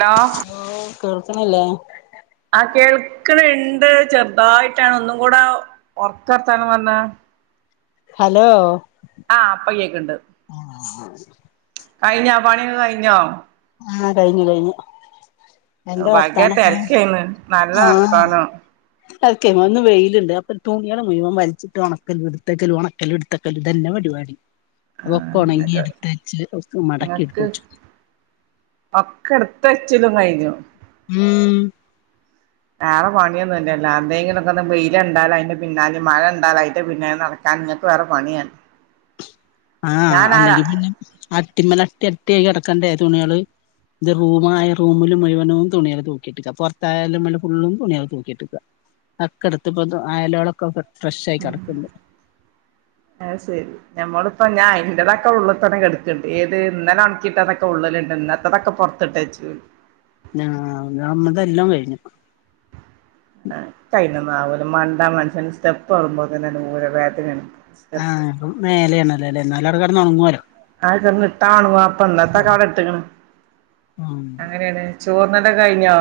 Hello ലോ. കേർക്കണില്ലേ ആ കേൾക്കണ ഇണ്ട് ചെറുതായിട്ടാണ് ഒന്നും കൂടെ ഉറക്കർത്താനം പറഞ്ഞ ഹലോ ആഹ് അപ്പകേക്ക് ണ്ട് കഴിഞ്ഞോ പണി ഒക്കെ കഴിഞ്ഞോ ആ കഴിഞ്ഞു കഴിഞ്ഞു എന്താ ഭയങ്കര വർത്താനൊക്കെ തിരക്കായിന്ന് നല്ല ആ വർത്താനം [unintelligible] ഇന്ന് വെയിലുണ്ട് അപ്പൊ തുണിയേൾ മുഴിവം വലിച്ച്ട്ട് ഉണക്കലു ഇട്ത്തക്കലും ഉണക്കലു ഇട്ത്തക്കലും തന്നെപരി പാടി ആ അപ്പൊക്കെ ഉണങ്ങി നിങ്ങക്ക് ഇടുത്ത് വച്ച് ഒക്കെ മടക്കി ഇട്ത്ത് നിങ്ങക്ക് വെച്ചു ഒക്കെ ഇടുത്തച്ചലും കഴിഞ്ഞു ഉം വേറെ പണിയൊന്നും ഇന്നല്ലോ എന്തെങ്കിലൊക്കെ വെയിലണ്ടാലും അതിന്റെ പിന്നാലെ മഴ ഉണ്ടാലും അതിന്റെ പിന്നാലെ നടക്കാ ക്ക വേറെ പണിയാണ് ആ ഞാൻ ആരാ അല്ലെങ്കിൽ പിന്നെ അട്ടിമ്മല അട്ടി അട്ടി അയി കെടക്കണ്ടേ തുണികള് റൂമായ റമിൽ മുഴുവനും തുണിള് തൂക്കിട്ടക്ക പുറത്ത അയൽമ്മൽ ഫുള്ളും തുണികൾ തൂക്കിട്ടക്ക അക്കെട്ത്തപ്പൾതു അയലുകളൊക്കെ [unintelligible] [inaudible] അഅ് സരി ഞമ്മളു [unintelligible] ഇന്റതൊക്കെ ഉള്ള് തന്നെ കെടക്ക്ണ്ട്. ഏത് ന്നലൊൺക്കിട്ടതൊക്ക ഉള്ളില്ണ്ട്. ന്നത്തതൊക്ക പൊർത്ത് ട്ടേച്ച്.. ഉം ഞാ ഞമ്മതെല്ലം കയിഞ്ഞു [unintelligible] മാണ്ട മൻഷ്യന് സ്റ്റെപ്പ് കേറ്മ്പൾക്കെന്നെണ്ട് ഊര വേദനണ്. ആ ഉം മേലെയാണല്ലോല്ലേ ന്നാലാട കെടന്നൊണങ്ങോലൊ. ആ [unintelligible] പ്പന്നത്തക്കാല ട്ട്ക്ക്ണ് ഉം അങ്ങനേണ് ചോർന്നല് കയിഞ്ഞോ?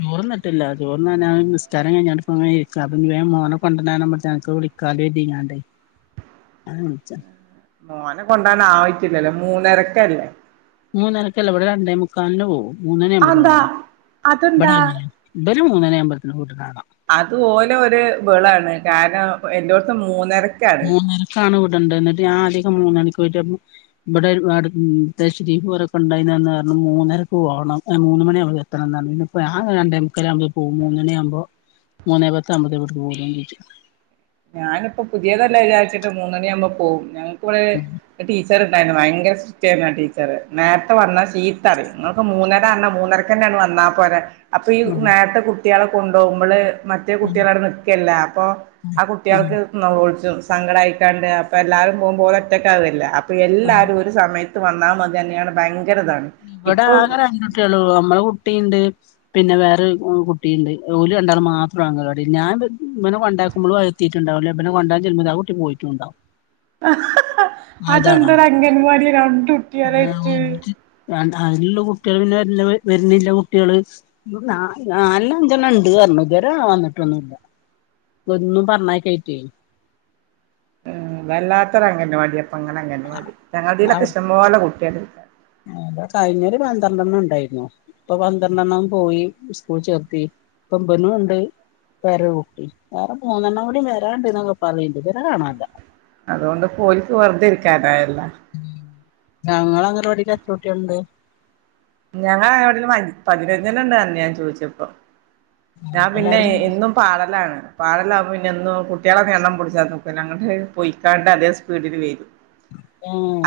ചോറ്ന്ന്ട്ട്ല്ല. ചോറ്‌ന്നാനാഅ് നിസ്ക്കാരം കയ്ഞ്ഞാട്ട് പ്പങ്ങനിരിക്കാ. അപ്പം ഞ്ഞി വേം മോന കൊണ്ട [unintelligible] [unintelligible] മോന കൊണ്ടാനായിറ്റില്ലല്ലൊ മൂന്നരക്കല്ലെ. മൂന്നരക്കല്ല വട രണ്ടേമുക്കാൽന് പോവും മൂന്നണി അതെന്താ അതെന്താ [unintelligible] ഒര് മൂന്നണിയാമ്പൾത്തിന് [unintelligible] അതു ഓലൊര് ബെളാണ്. കാരണം എല്ലോട്തും മൂന്നര മൂന്നരക്കാണ് വിടണ്ട ന്ന്ട്ട് ഞാ അധികം മൂന്നണിക്ക് [unintelligible] ബഡൊര്‌പാട് തശ്രീഫു ഓരോക്കേണ്ടയ്ന് ന്ന് പറഞ്ഞു മൂന്നരക്ക് പോണം [inaudible] ന്നു മണിയാവുമ്പൾക്ക് എത്തണംന്ന് അറിഞ്ഞീനും [unintelligible] രണ്ടേമുക്കാലാവുമ്പേ പോവു മൂന്നണിയാവുമ്പോ മൂന്നെ പത്താഉമ്പത്തേക്ക് [unintelligible] ഞാന്‌പ്പപുതിയതല്ലേ ചാരിച്ച്ട്ട് മൂന്നണിയാമ്പം പോവും [unintelligible] ച്ചർ ണ്ടായ്നു ഭയങ്കര [unintelligible] ച്ചായിരുന്നു ആ ടീച്ചറ് നേര്ത്ത വന്നാ ചീത്തറിയും. ങ്ങളൊക്ക മൂന്നര ർഞ്ഞാ മൂന്നരക്കെന്നെ ങ്ങ് വന്നാ പൊരെ. അപ്പയീ ഉം നേര്ത്ത കുട്ട്യള കുണ്ടോകുമ്പള് മറ്റേ കുട്ട്യളാട നിക്കല്ലേ? അപ്പൊ ആഹ് കുട്ട്യാൾക്ക് [unintelligible] സങ്കടായിട്ടണ്ട് അപ്പെല്ലാവരും പോവുമ്പോ ഓലൊറ്റക്കാവല്ലോ. അപ്പൊയെല്ലാരു ഒരു സമയത്ത് വന്നാ [unintelligible] ഇതാണ് ഇവട ഇപ്പൊ ആക രണ്ടുട്ട്യളൂ അമ്മള കുട്ടീണ്ട്. പിന്നെ വേറൊര് ഉ കുട്ടിയിണ്ട് ഓല് രണ്ടാളും മാത്ര [unintelligible] ഞാൻ വെനെ കൊണ്ടെയാക്കുമ്പളു [inaudible] ട്ടിണ്ടാവും ലേ പിന്നെ കൊണ്ടാക്കി ചെ ആ കുട്ടി പോയിട്ടുണ്ടാവും. അതന്താടാ അംഗൻവാടില് രണ്ട്ട്ട്. [unintelligible] താഴെയുള്ള കുട്ടികള് വ വരുന്നില്ല കുട്ട്യേള് നാലണ്ണം അ ഞ്ചെണം ഇണ്ട്പറഞ്ഞു ഇതുവരെ വന്നിട്ടൊന്ന. ഒന്നും പറഞ്ഞയക്കായിട്ടെ. ഉം വല്ലാത്തൊരു അംഗനവാടി അപ്പ അങ്ങെ അങ്ങൻവാടി ഞങ്ങളലൊക്കെ ഇഷ്ടംപോലെ കുട്ടിയ. ആ. കഴിഞ്ഞൊര് പന്ത്രണ്ടെണ്ണം ഉണ്ടായിരുന്നു ഇപ്പൊ പന്ത്രണ്ടെണ്ണം പോയി സ്കൂള് ചേർത്തി. ഇപ്പം ഇബനൂണ്ട്. വേറൊരു കുട്ടി വേറെ മൂന്നെണൂടി വരാണ്ട്ന്ന് പറയണ്ട് ഇതവരെ കാണല്യാ. അതുകൊണ്ട് ഓൽക്ക് വെറതെ ഇരിക്കാനായലോ. ഞങ്ങള അങ്ങനവാടിൽ എത്രകുട്ട്യേള്ണ്ട്‌. ഞങ്ങളെ ഇവിടെ പതിനെജണം ഇണ്ടായിരുന്നു ഞാൻ ചോയിച്ചപ്പോ. ഞാൻ പിന്നെ എല്ലാരും ഇന്നും പാടലാണ് പാടല. പിന്നെ ഒന്ന് കുട്ട്യേളൊക്കെ എണ്ണം പിടിച്ചാ നോക്കൂ അങ്ങട്ട് പൊയിക്കാണ്ട് അതേ സ്പീഡില് വരും.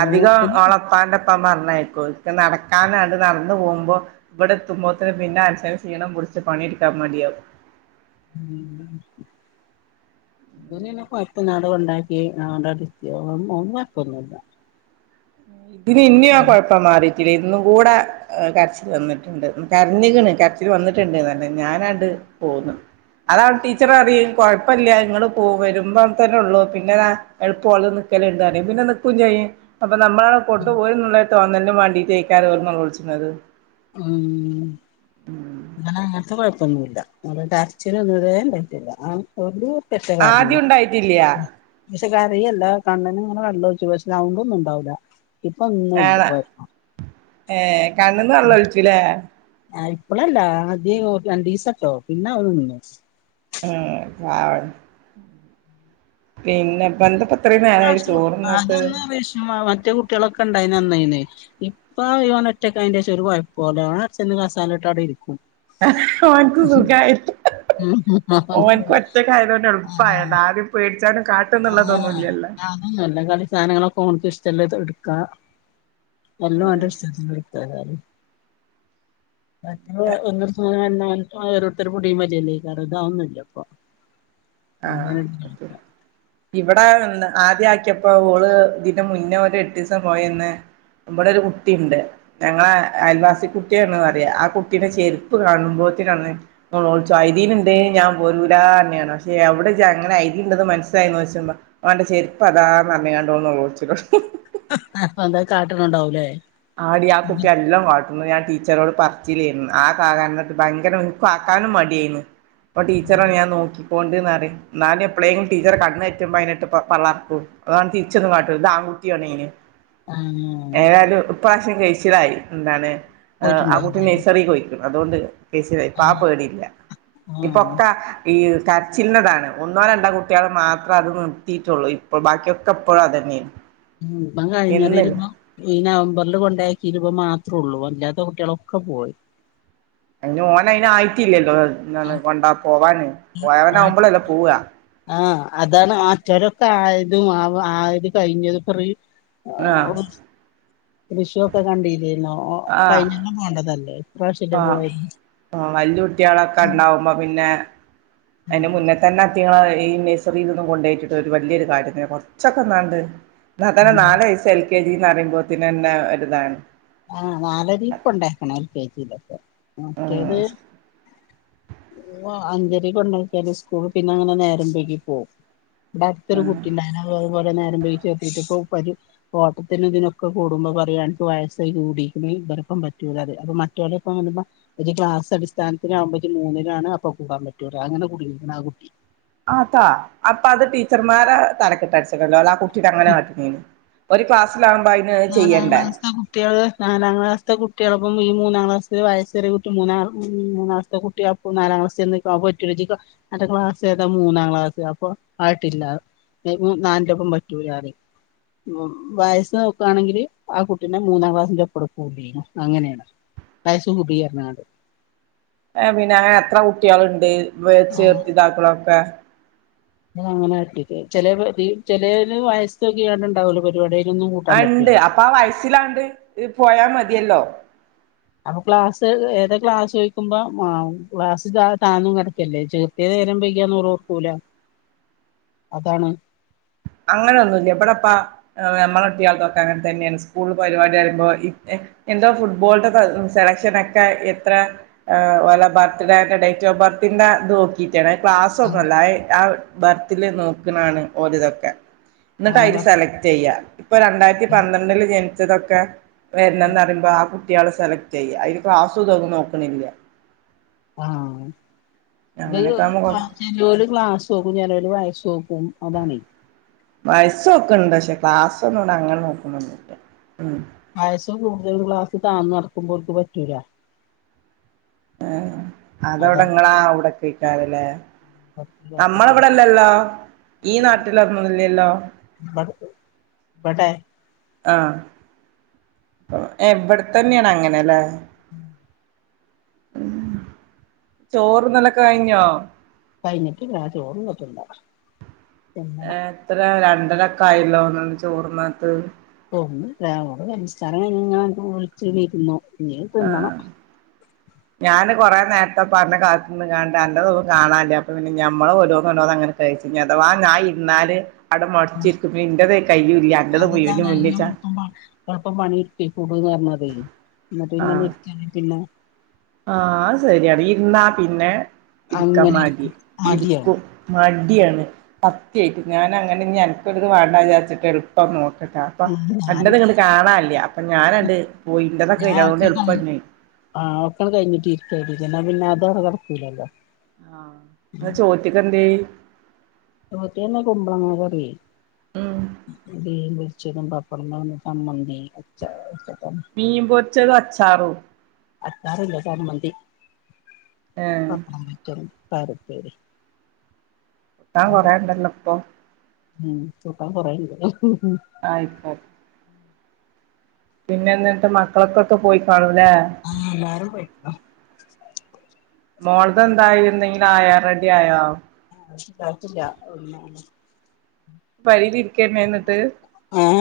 അധികം ഓളെ ഉപ്പാന്റെ ഒപ്പം പറഞ്ഞയ്ക്കൂ ഇക്ക് നടക്കാനാണ്. നടന്നു പോവുമ്പോ ഇവിടെ എത്തുമ്പോത്തിന് പിന്നെ മന്സന് സീണം പിടിച്ച് പണിടുക്കാൻ മടിയാകും. മ്മ് മ്. ഓന് പിന്നെ കൊഴപ്പല്യാ അങ്ങട് കൊണ്ടാക്കി അവടങ്ങ് ഇരുത്തി ഓന് കൊഴപ്പൊന്നുല്ല. ഇതിന് ഇന്നിയും ആ കൊഴപ്പം മാറി. കുട്ടില ഇന്നും കൂടെ കരച്ചിൽ വന്നിട്ടുണ്ട് കരഞ്ഞിക്ക്ണ് കരച്ചിൽ വന്നിട്ടുണ്ട്ന്നല്ല ഞാനാണ്ട്. പോന്ന് അതാണ് ടീച്ചർ പറയും കൊ ഴപ്പല്യ ഇങ്ങള് വെരുമ്പോ തന്നെള്ളൂ പിന്നെ എളുപ്പം ഓൽനിക്കലിണ്ടെന്ന് പറയും പിന്നെ നിക്കും ചെയും. അപ്പൊ നമ്മളാണ് കൊണ്ടുപോയ എന്നുള്ള തോന്നലും മണ്ടിട്ടേക്കാരം ഓൽ നെലൊളിച്ച്ണത് ഉം അങ്ങന അങ്ങനത്തെ കുഴപ്പ മെന്നുമില്ല കരച്ചിൽ ഇതുവരെ ഉണ്ടായിട്ട്ല്ല [unintelligible] എത്തെ കരഞ്ഞു ആദ്യം ഉണ്ടായിട്ടില്ല കറരയല്ല കണ്ണന് ഇങ്ങനെ വെള്ളം ഒഴച്ച് വെച്ച് പക്ഷെ സൗണ്ടൊന്നും ഉണ്ടാവുല്ല ഇപ്പൊ ഒന്നും ഇല്ലകൊയപ്പം ഏഹ് കണ്ണ്ന്ന് വെള്ളം ഒല്ച്ചുലേ ആ ഇപ്പളല്ല അദ്യ രണ്ട്സർട്ടോ പിന്നെ അവ നിന്നു എഹ് ആ ഇപ്പ ഈ ഇത്രയും നേരായി പ്രാവശ്യം അത് ചോറുന്നിട്ട് ഒന്ന് അപേക്ഷിച്ച മറ്റേ കുട്ടികളൊക്കെ ഉണ്ടായിന് അന്നായിന് ഇപ്പൊ ഇവൻ ഒറ്റക്ക് ആയതിന് ശേഷം ഒരു കുഴപ്പംല്ല ഓൻ അച്ഛൻ്റെ കസാര ഇട്ട് അവിടെ ഇരിക്കും ആഹ് ഓൻക്ക് സുഖായി ഓന്ക്ക് ഒറ്റക്കായതു കൊണ്ട് എളുപ്പായത് ആരയും പേടിച്ചാണ് ആ നല്ല കളി സാധനങ്ങളൊക്കെ ഓന്ക്ക് ഇഷ്ടമുള്ളത് എടുക്കാ എല്ലാം ഓൻ്റെ ഇഷ്‌ടത്തിന് ഇട്ക്കാകരം മറ്റേ സം ഒന്ന്ട്ക്കുബൊൾ ഓരൊരത്തര് പിടി വലിഅല്ലേക്കാരം ഇത് അതൊന്നും ഇല്ലപ്പൊ ആ ഓ ഇവിടെ ആദ്യ ആക്കിയപ്പോ ഓള് ഇതിന് മുന്നേ ഒരു എട്ട് സം പോയന്ന് നമ്മുടെ ഒരു കുട്ടിയുണ്ട് ഞങ്ങളെ അയൽവാസി കുട്ടിയാണ പറയാ ആ കുട്ടിയുടെ ചെരുപ്പ് കാണുമ്പോൾ നെലൊള്ച്ച് ഐദിന് ഇണ്ടേൽഞാൻ പോരൂല അർഞ്ഞ്ണ് എവിട ഇജ്ജ് അങ്ങനെ ഐതിണ്ടത് മനസ്സിലായിന്നു ചോദിച്ചപ്പ ഓൻ്റെചെരുപ്പ് അതാന്ന് അറഞ്ഞാണ്ട് നെലൊള്ച്ചലൊടുങ്ങും ഹഹ് എന്താ കാട്ടണ് ഉണ്ടാവൂല്ലേ ആടി ആ കുട്ടി എല്ലാം വാട്ട്ന്ന് ഞാൻ ടീ ടീച്ചറോട് പറച്ചിലേര്ന്നു ആ [unintelligible] ഭയങ്കരം എവ്ട്ക്കും ആക്കാനും മടായാരുന്ന് അപ്പം ടീച്ചറെ ഞാൻ നോക്കി ണ്ട്ന്പറിം ന്നാലും എപ്പേഴെങ്കിലും ടീച്ചറെ കണ്ണ് തെറ്റുമ്പോൾ അതിനെ ഇട്ട് പള്ളർക്കും അതാണ്ട്തിര്ച്ചൊന്നും കാട്ടൂല പൂതിയാണയ്ന് ആഹ് ഇപ്രാവശ്യം കഴിച്ചിലായി എന്താണ് അ് ആ കുട്ടി പോയിട്ടുണ്ടാവുലേ നഴ്സറീക്ക് പോയിക്ക്ണ് അതുകൊണ്ട് കയിച്ചിലായി ഇപ്പം ആ ആഹ് പേടില്ല ആഹ് ഇപ്പൊക്ക ഈ കരച്ചിലിന്റെതാണ് ഒന്നോ രണ്ടോ കുട്ടികൾ മാത്ര അത് നിർത്തിയിട്ടൊള്ളൂ ഇപ്പോ ബാക്കിയൊക്കെ എപ്പോഴും അത് തന്നെയാണ് ഉം ഇപ്പം കഴിഞ്ഞുവരുമ്പോ ഈ നവംബറിൽ കൊണ്ട് കൊണ്ടാക്കിയേത് ഇവൻ മാത്രൊള്ളൂ അല്ലാത്ത കുട്ടികളൊക്കെ പോയി അയിന് ഓന് അയിന് ആയിട്ടില്ലല്ലോ എന്താണ് കൊണ്ട പോവാന് ആ പൊവനാകുമ്പളല്ലെ പോവാ ആഹ് അതാണ് മറ്റൊരൊക്കെ ആയതും ആ ആയത് കഴിഞ്ഞത് പ്പം റി ആഹ് ഷു റിഷുവൊക്കെ കണ്ടീല്ലേര്ന്നോ കൈഞ്ഞൊല്ലം പോവണ്ടതല്ലേ ആ ആ വല്യ കുട്യാളൊക്കെ ഒക്കണ്ടാവുമ്പോ പിന്നെ അതിന്റെ മുന്നെ തന്നെ അയ്റ്റങ്ങളെ ഈ നഴ്സറീൽ ഒന്നും കൊണ്ടോയിട്ടിട്ട് ഒരു വലിയൊരു കാര്യം തന്നെ കൊറച്ചൊക്കെ ഒന്നാണ്ട് തന്നെ നാല് വയസ്സ് എൽ കെ ജി എന്ന് പറയുമ്പോത്തന്നന്നെ ഒരുതാണ് ആഹ് നാലെരീ കൊണ്ടാക്കണം എൽ കെ ജി യിൽ ഒക്കെ മറ്റേത് ഉം ഓ അഞ്ചരെ കൊണ്ടാക്യാല് സ്കൂൾ പിന്നെ അങ്ങനെ നേരമ്പഴക്കി പോവും ഇവിടെ അടുത്തൊരു കുട്ടിണ്ടായിരുന്നു അതുപോലെ നേരം വൈകി ചേർത്തീട്ട്പ്പോ ഒരു ഓട്ടത്തിന് ഇതിനൊക്കെ കൂടുമ്പോ പറയുവാണ് അന്ക്ക് വയ് സെയ് കൂടീക്ക്ണ് ഇവരൊപ്പം പറ്റൂലാന്ന് അപ്പൊ മറ്റോലപ്പം ഒന്ന്പ്പം ഒരു ക്ലാസ് അടിസ്ഥാനത്തിനാകുമ്പോ ജ്ജ് മൂന്ന് ലാണ് അപ്പൊ കൂടൻ പറ്റൊളു അങ്ങനെ കൂടീക്ക്ണാ കുട്ടി ആതാ അപ്പൊ അത് ടീച്ചർമാരെ തലക്കിട്ടട്ച്ചണ്ടെ അല്ല ആ കുട്ടിഓടങ്ങനെ കാട്ടുന്നതിന് നാലാം ക്ലാസിലെ കുട്ടികള് നാലാം ക്ലാസിലത്തെ കുട്ടികളൊപ്പം ഈ മൂന്നാം ക്ലാസിൽ വയസ് ഏറിയ കുട്ടി മൂന്നാ മൂന്നാംക്ലസ്തെ കുട്യാക്കും നാലാം ക്ലസ്ൽ ചെന്ന്ക്ക അന്റെ ക്ലാസ് ഏതാ മൂന്നാം ക്ലാസ് അപ്പൊ ആയിട്ടില്ല [unintelligible] നാലിൻ്റൊപ്പം പറ്റൂലാറിം വ് വയസ് ആണെങ്കില് ആ കുട്ടിനെ മൂന്നാം ക്ലാസിന്റെപ്പം ഇട്ക്കുലെയ്നു അങ്ങനെയാണ് വയസ്കുടിപറ്ഞ്ഞ്കാണ്ട് ഏ പിന്നെ എത്ര കുട്ടികളുണ്ട് ചേർത്തി ഇതാക്ക്ണൊക്കെ അ അങ്ങനെട്ടി ചെലവ് ചെലയ്ല് വയസ്സോക്കികാണ്ട് ഉണ്ടാവലോ പരിപാടി അതിനൊന്നും കൂട്ടാൻ ഉണ്ട് പറ്റൂല്ല അപ്പൊ ആ വയസ്സിലാണ്ട് പോയാ മതിയല്ലോ അപ്പൊ ക്ലാസ് ഏതാ ക്ലാസ് ചോദിക്കുമ്പോൾ ആ ക്ലാസ് താന്നും കിടക്കല്ലേ ചേർത്തിയത് നേരംവൈകിയാ ന്നോറ്ക്കൂല അതാണ് അങ്ങനെയൊന്നുല്ല ഇവിടെ ഇപ്പോൾ നമ്മുടെ കുട്ടികൾതൊക്കെ അങ്ങനെ തന്നെയാണ് സ്ക്കൂളില് പരിപാടി പറയുമ്പോ എന്തോ ഫുട്ബോളിന്റെ സെലക്ഷൻ ഒക്കെ എത്ര് ഓലെ ബർത്ത്ഡേന്റെ ഡേറ്റും ബർത്തിന്റെ അത് നോക്കിയിട്ടാണ് അ് ക്ലാസ് ഒന്നുംഅല്ല ആ ബർത്തിൽ നോക്ക്ണാണ് ഓരിതൊക്കെ എന്നിട്ട് ആ അതില് സെലക്ട് ചെയ്യാ ഇപ്പൊ രണ്ടായിരത്തി പന്ത്രണ്ടില് ജനിച്ചതൊക്കെ വരന്നെന്ന് പറയുമ്പോ ആ കുട്ടികളെ സെലക്ട് ചെയ്യ അതില് ക്ലാസ് ഒന്നു നോക്ക്ണില്ല ആഹ് ഇത് ആകുമ്പോ ചെലോരു ക്ലാസ് നോക്കും ചെലോര് വയസ് നോക്കും അതാണെ വയസ്സ് നോക്കുന്നുണ്ട് പക്ഷെ ക്ലാസ്സ് ഒന്നും അങ്ങനെ നോക്കുന്നൊന്നില്ല ഉം വയസ്സ് കൂടുതൽ ഉള്ളവർക്ക് താഴ്ന്ന് നടക്കുമ്പോർക്ക് പറ്റൂല അ് അതവ്ടെ അതാണ് ഇങ്ങളെ ആ അവ്ടൊക്കെയ്ക്കാരലെ നമ്മളവിടെല്ലല്ലോ ഈ നാട്ടിൽ ഒന്നുമില്ലല്ലോ വടെ ആഹ് ഏ ഇവിടെത്തന്നെയാണ് അങ്ങനെല്ലേ [unintelligible] ചോറ് തിന്നല് കഴിഞ്ഞോ കഴിഞ്ഞിട്ട് ഇല്ല ചോറ് തിന്ന് ട്ടില്ല എത്ര രണ്ടരൊക്കെ ആയല്ലോ ന്നട്ട് ചോറ് എന്താ തിന്നാത്ത? ഒന്നുമല്ല നിസ്‌കാരം കഴിഞ്ഞ് വിളിച്ചിരുന്നു ഇനി തിന്നണം ഞാൻ കുറെ നേരത്തെ പറഞ്ഞ് കാത്ത്ന്ന്കാണ്ട് അന്നൊന്നും കാണല്ലേ അപ്പൊ പിന്നെ ഞമ്മെ ഓരോന്നോരോന്നായി അങ്ങനെ ഞ്ഞ് അഥവാ ഞാൻ ഇരുന്നാല് അവിടെ [unintelligible] മൊടച്ചിരിക്കും പിന്നെ ഇന്റത് കയ്യൂല്ല അന്റത് ങ്ങട്ട് മുഴുവനും മുന്നിച്ചാ പിന്നെ ഒന്ന് ആഹ് ഇര്ക്കാണെങ്കി പിന്നെ ആഹ് അത് ശരിയാണ് ഇര്ന്നാ പിന്നെ ഇടുക്കാൻ അങ്ങനെ മടി ഇരിക്കും മടിയാണ് ഇർക്കും മട്യാണ് സത്യായിട്ട് ഞാൻ അങ്ങനെ ഞ്ഞ് അൻക്. ഒരിത് വേണ്ട വിചാരിച്ചിട്ട് എളുപ്പം നോക്ക [unintelligible] അപ്പം ഞാന് അൻ്റത് ഇങ്ങട്ട് കാണാല്ല അപ്പൊ ഞാനണ്ട് പോയിതൊക്കെ എന്റേത് എളുപ്പം കഴിഞ്ഞതുകൊണ്ട് എളുപ്പംന്ന ആഹ് ഒക്കെ കഴിഞ്ഞിട്ട് ഇര്ക്കാ നല്ലത് എന്നാ പിന്നെ അതോടെ കിടക്കൂലല്ലോ ഇന്ന് ചോറ്റ്ക്കെന്തേ പേര്ക്ക്ന്ന് കുമ്പളങ്ങ കറി ഉം അത് [unintelligible] മീൻ പൊരിച്ചതും അച്ചാറും. അച്ചാറില്ല ചമ്മന്തി ഏഹ് പപ്പടം പൊരിച്ചതും പയർ ഉപ്പേരി കൂട്ടാൻ കൊറണ്ടല്ലോ ഇപ്പൊ ഉം കൂട്ടൻ കുറേയുണ്ട്. ആയിക്ക പിന്നെ എന്നിട്ട് മക്കളൊക്കെ പോയിക്കണുന്നു ആഹ് എല്ലാരും പോയിരിക്കുന്നു മേൾക് എന്തായി എന്തെങ്കിലും ആയാ റെഡി ആയാോ? ആഹ് ആയിട്ടില്ല ഒന്നും പഴതി ആഹ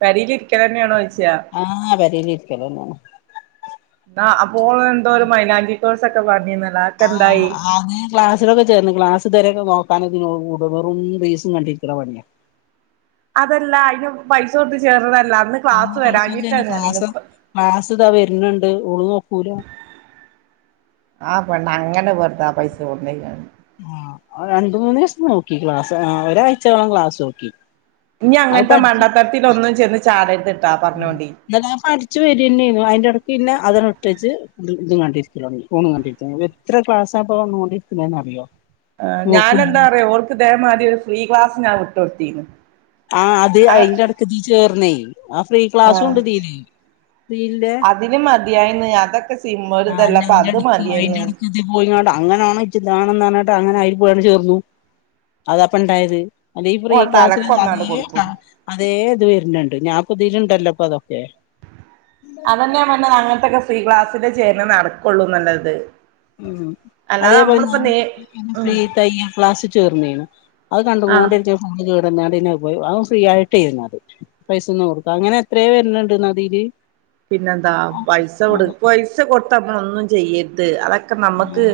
പെരേല് ഇരിക്കലെന്നെയാണോ ചോയ്ച്ചാ ആഹ് പേരിലിരിക്കല്ലെന്നേ ആ അപ്പോൾ എന്തോ ഒരു മൈനാംഗി കോഴ്സ ഒക്കെ പറഞ്ഞിന്ന ആ അത് ക്ലാസിലൊക്കെ ചേർന്ന് ക്ലാസ് ഇതൊരെക്കും നോ [unintelligible] വെറും റിലീസും കണ്ടിരിക്കണ പണിയ. അതല്ല അതിന് പൈസ കൊടുത്ത് ചേർന്ന ആഹ ത ക്ലാസ ക്ലാസ് ഇതാ വരുന്നണ്ട് ഒള് നോക്കൂല ആ പെണ്ണ അങ്ങനെ വെറുതാ ആ പൈസ കൊണ്ടേ കളഞ്ഞു ആ രണ്ട് മൂന്ന് ദിവസം നോക്കി ക്ലാസ് ഒരാഴ്ച വേണം ക്ലാസ്സ് നോക്കി ഇനി അത് അങ്ങനത്തെ മണ്ടത്തരത്തിൽ ഒന്നും ചെന്ന് ചാടരുത് എന്നൻ പഠിച്ചു വരന്നു അയിന്റെ ഇടക്ക് ഇന്നെ അതെ ഒട്ടേച്ച് ഇതും കണ്ടിരിക്ക ഫോണും കണ്ടിരിക്ക എത്ര ക്ലാസാ പോകുന്നെന്ന് പ്പോന്ന് അറിയോ ആ ഞാനെന്താ പറയാ ഓർക്ക്തേംമാതി ഒരു ഫ്രീ ക്ലാസ് ഞാൻ വിട്ടൊത്തീന്ന് ആ അത് അയിന്റെടക്ക് ഇതി ചേർന്നേ ആ ഫ്രീ ആ ക്ലാസ്സും ഉണ്ട് തീര് വീൽന്റെ [unintelligible] ആ സിമ്മൊരിതല്ല അപ്പൊ അത് അയിന്റെടക്ക് മതിയായിന്ന് അയിന്റെടയ്ക്ക് പോയിങ്ങട്ട അങ്ങനാണോട്ട അങ്ങനെ ആയി പോയാണ് ചേർന്നു അത അപ്പ ഇണ്ടായത് അല്ല ഈ ഫ്രീ ഓളെ ക്ലാസ്സിൽ അതേ തലക്കൊന്നാണ്ട് കൊടുക്കും താ അതേ ഇത് വരുന്നുണ്ട് ഞാൻ പ്രതേകിച്ചു തെല്ലപ്പ അതൊക്കെ അതന്നെയാ പറഞ്ഞത് അങ്ങനത്തെക്കെ ഫ്രീ ക്ലാസ്സില് ചേർന്ന നടക്കുള്ളൂ നല്ലത് മ് അതേപോലെ ഞാൻ എറെ ഉം ഫ്രീ തയ്യൽ ക്ലാസ്സിൽ ചേർന്നീരുന്നു അത് ആഹ് കണ്ടൊണ്ട ഇരിക്ക ഫോൺ കേ [unintelligible] അ ഫ്രീ ആയിട്ട് ഇരുന്നത് പൈസന്നും കൊടുക്ക അങ്ങനെ എത്രയോ വരുന്നുണ്ട് നദീയില് പിന്നെന്താ പൈസ കൊടു പൈസ കൊടുത്ത് നമ്മള് ഒന്നും ചെയ്യരുത് അതൊക്കെ നമുക്ക് ഉം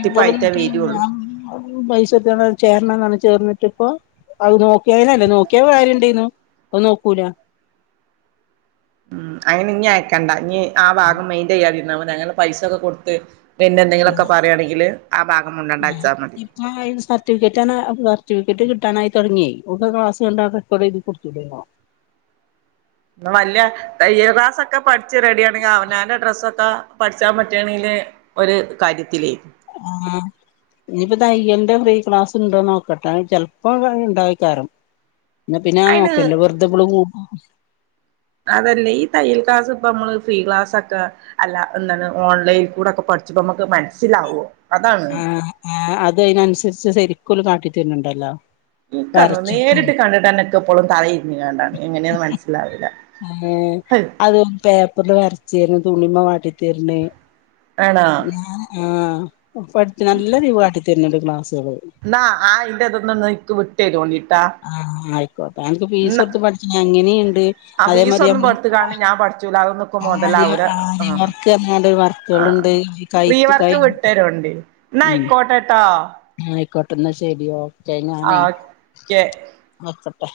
ഇപ്പോളും നീ വരുള്ളൂ ഞാൻ. [unintelligible] മൈസൂരിത്ത ചേരണ പറഞ്ഞ് ചേർന്നിട്ടിപ്പോ അത് നോക്കിയന്നല്ല നോക്കിയാ വേറെ ഇണ്ടനു അത് നോക്കൂല ഉ അങ്ങനെ ഇനി അയക്കണ്ട ഇനി ആ ഭാഗം മെയിന്റയിൻ ചെയ്യാതിരുന്നാ മതി അങ്ങനെ പൈസൊക്കെ കൊടുത്ത് പിന്നെ എന്തെങ്കിലുമൊക്കെ പറയുകയാണെങ്കില് ആ ഭാഗം മുണ്ടാണ്ട് വെച്ചാ മതി ഇപ്പൊ സർട്ടിഫിക്കറ്റ്ണ് സർട്ടിഫിക്കറ്റ് കിട്ട കിട്ടാനായി തുടങ്ങിയേ ഓക്ക് ക്ലാസ് കണ്ടോണ്ട് ഇത് എഴുതി കൊടുത്തുടോയ്നോ. വല്ല തയ്യൽ ക്ലാസ് ഒക്കെ പഠിച്ച് റെഡിയ ആണെങ്കിൽ അവനാന്റെ ഡ്രസ്സൊക്കെ പഠിച്ചാൻ പറ്റുകയാണെങ്കില് ഒരു കാര്യത്തിലേ. ആഹ് ഇനിപ്പ തയ്യലിന്റെ ഫ്രീ ക്ലാസ് ഉണ്ടോന്ന് നോക്കട്ടെ ചെലപ്പോ ഉണ്ടാവാക്കാരം. എന്ന പിന്നെ ആ അയിന് നോക്കല്ല വെറുതെ ഇവളും പോ അതല്ലേ ഈ തയ്യൽ ക്ലാസ് ഇപ്പ നമ്മള് ഫ്രീ ക്ലാസൊക്കെ അല്ല എന്താണ് ഓൺലൈനിൽ കൂടെക്കെ പ കുറച്ചപ്പോ നമുക്ക് മനസ്സിലാവോ? അതാണ് ആ അത് അതിനനുസരിച്ച് ശരിക്കും ഓല് കാട്ടി തരുന്നുണ്ടല്ലോ. ക്കന്നു വരച്ചിട്ടും നേരിട്ട് കണ്ടിട്ടനെക്കെപ്പോളും തല തിരിഞ്ഞു കണ്ടാണ് എങ്ങനെയന്ന് മനസ്സിലാവില്ല ഏഹ് ഹയ് അത് പേപ്പറില് വരച്ച് തര്ണ് തുണിമെ കാട്ടി തര്ണ്. ആണോ. ആഹ പഠി നല്ല രീ കാട്ടി തരുന്നോണ്ട് ക്ലാസ്സ്. എന്ന ആ അയിന്റതൊന്ന് എനക്ക് വിട്ട് തരുവോണ്ടിട്ടോ. ആ ആയിക്കോട്ടേ അനക്ക് ഫീസ് കൊടുത്ത് പഠിച്ച എങ്ങനെയുണ്ട് ആ അതേ ഫീസ് മാതിരി ഒന്നും നമ്മള് കൊടുത്തുകാണ്ട് ഞാൻ പഠിച്ചൂല അതൊന്നൊക്കെ ആര് മുതലാവൂല ആ ആര്യ വർക്ക് എങ്ങാണ്ട് ആ വർക്കുകളുണ്ട് കഴുത്ത് കഴു എന്നായിക്കോട്ടെട്ടോ ആയിക്കോട്ടെന്നാ ശെരി ഓക്കെ ഞാനേ ഓക്കെ നിർത്തട്ടെ.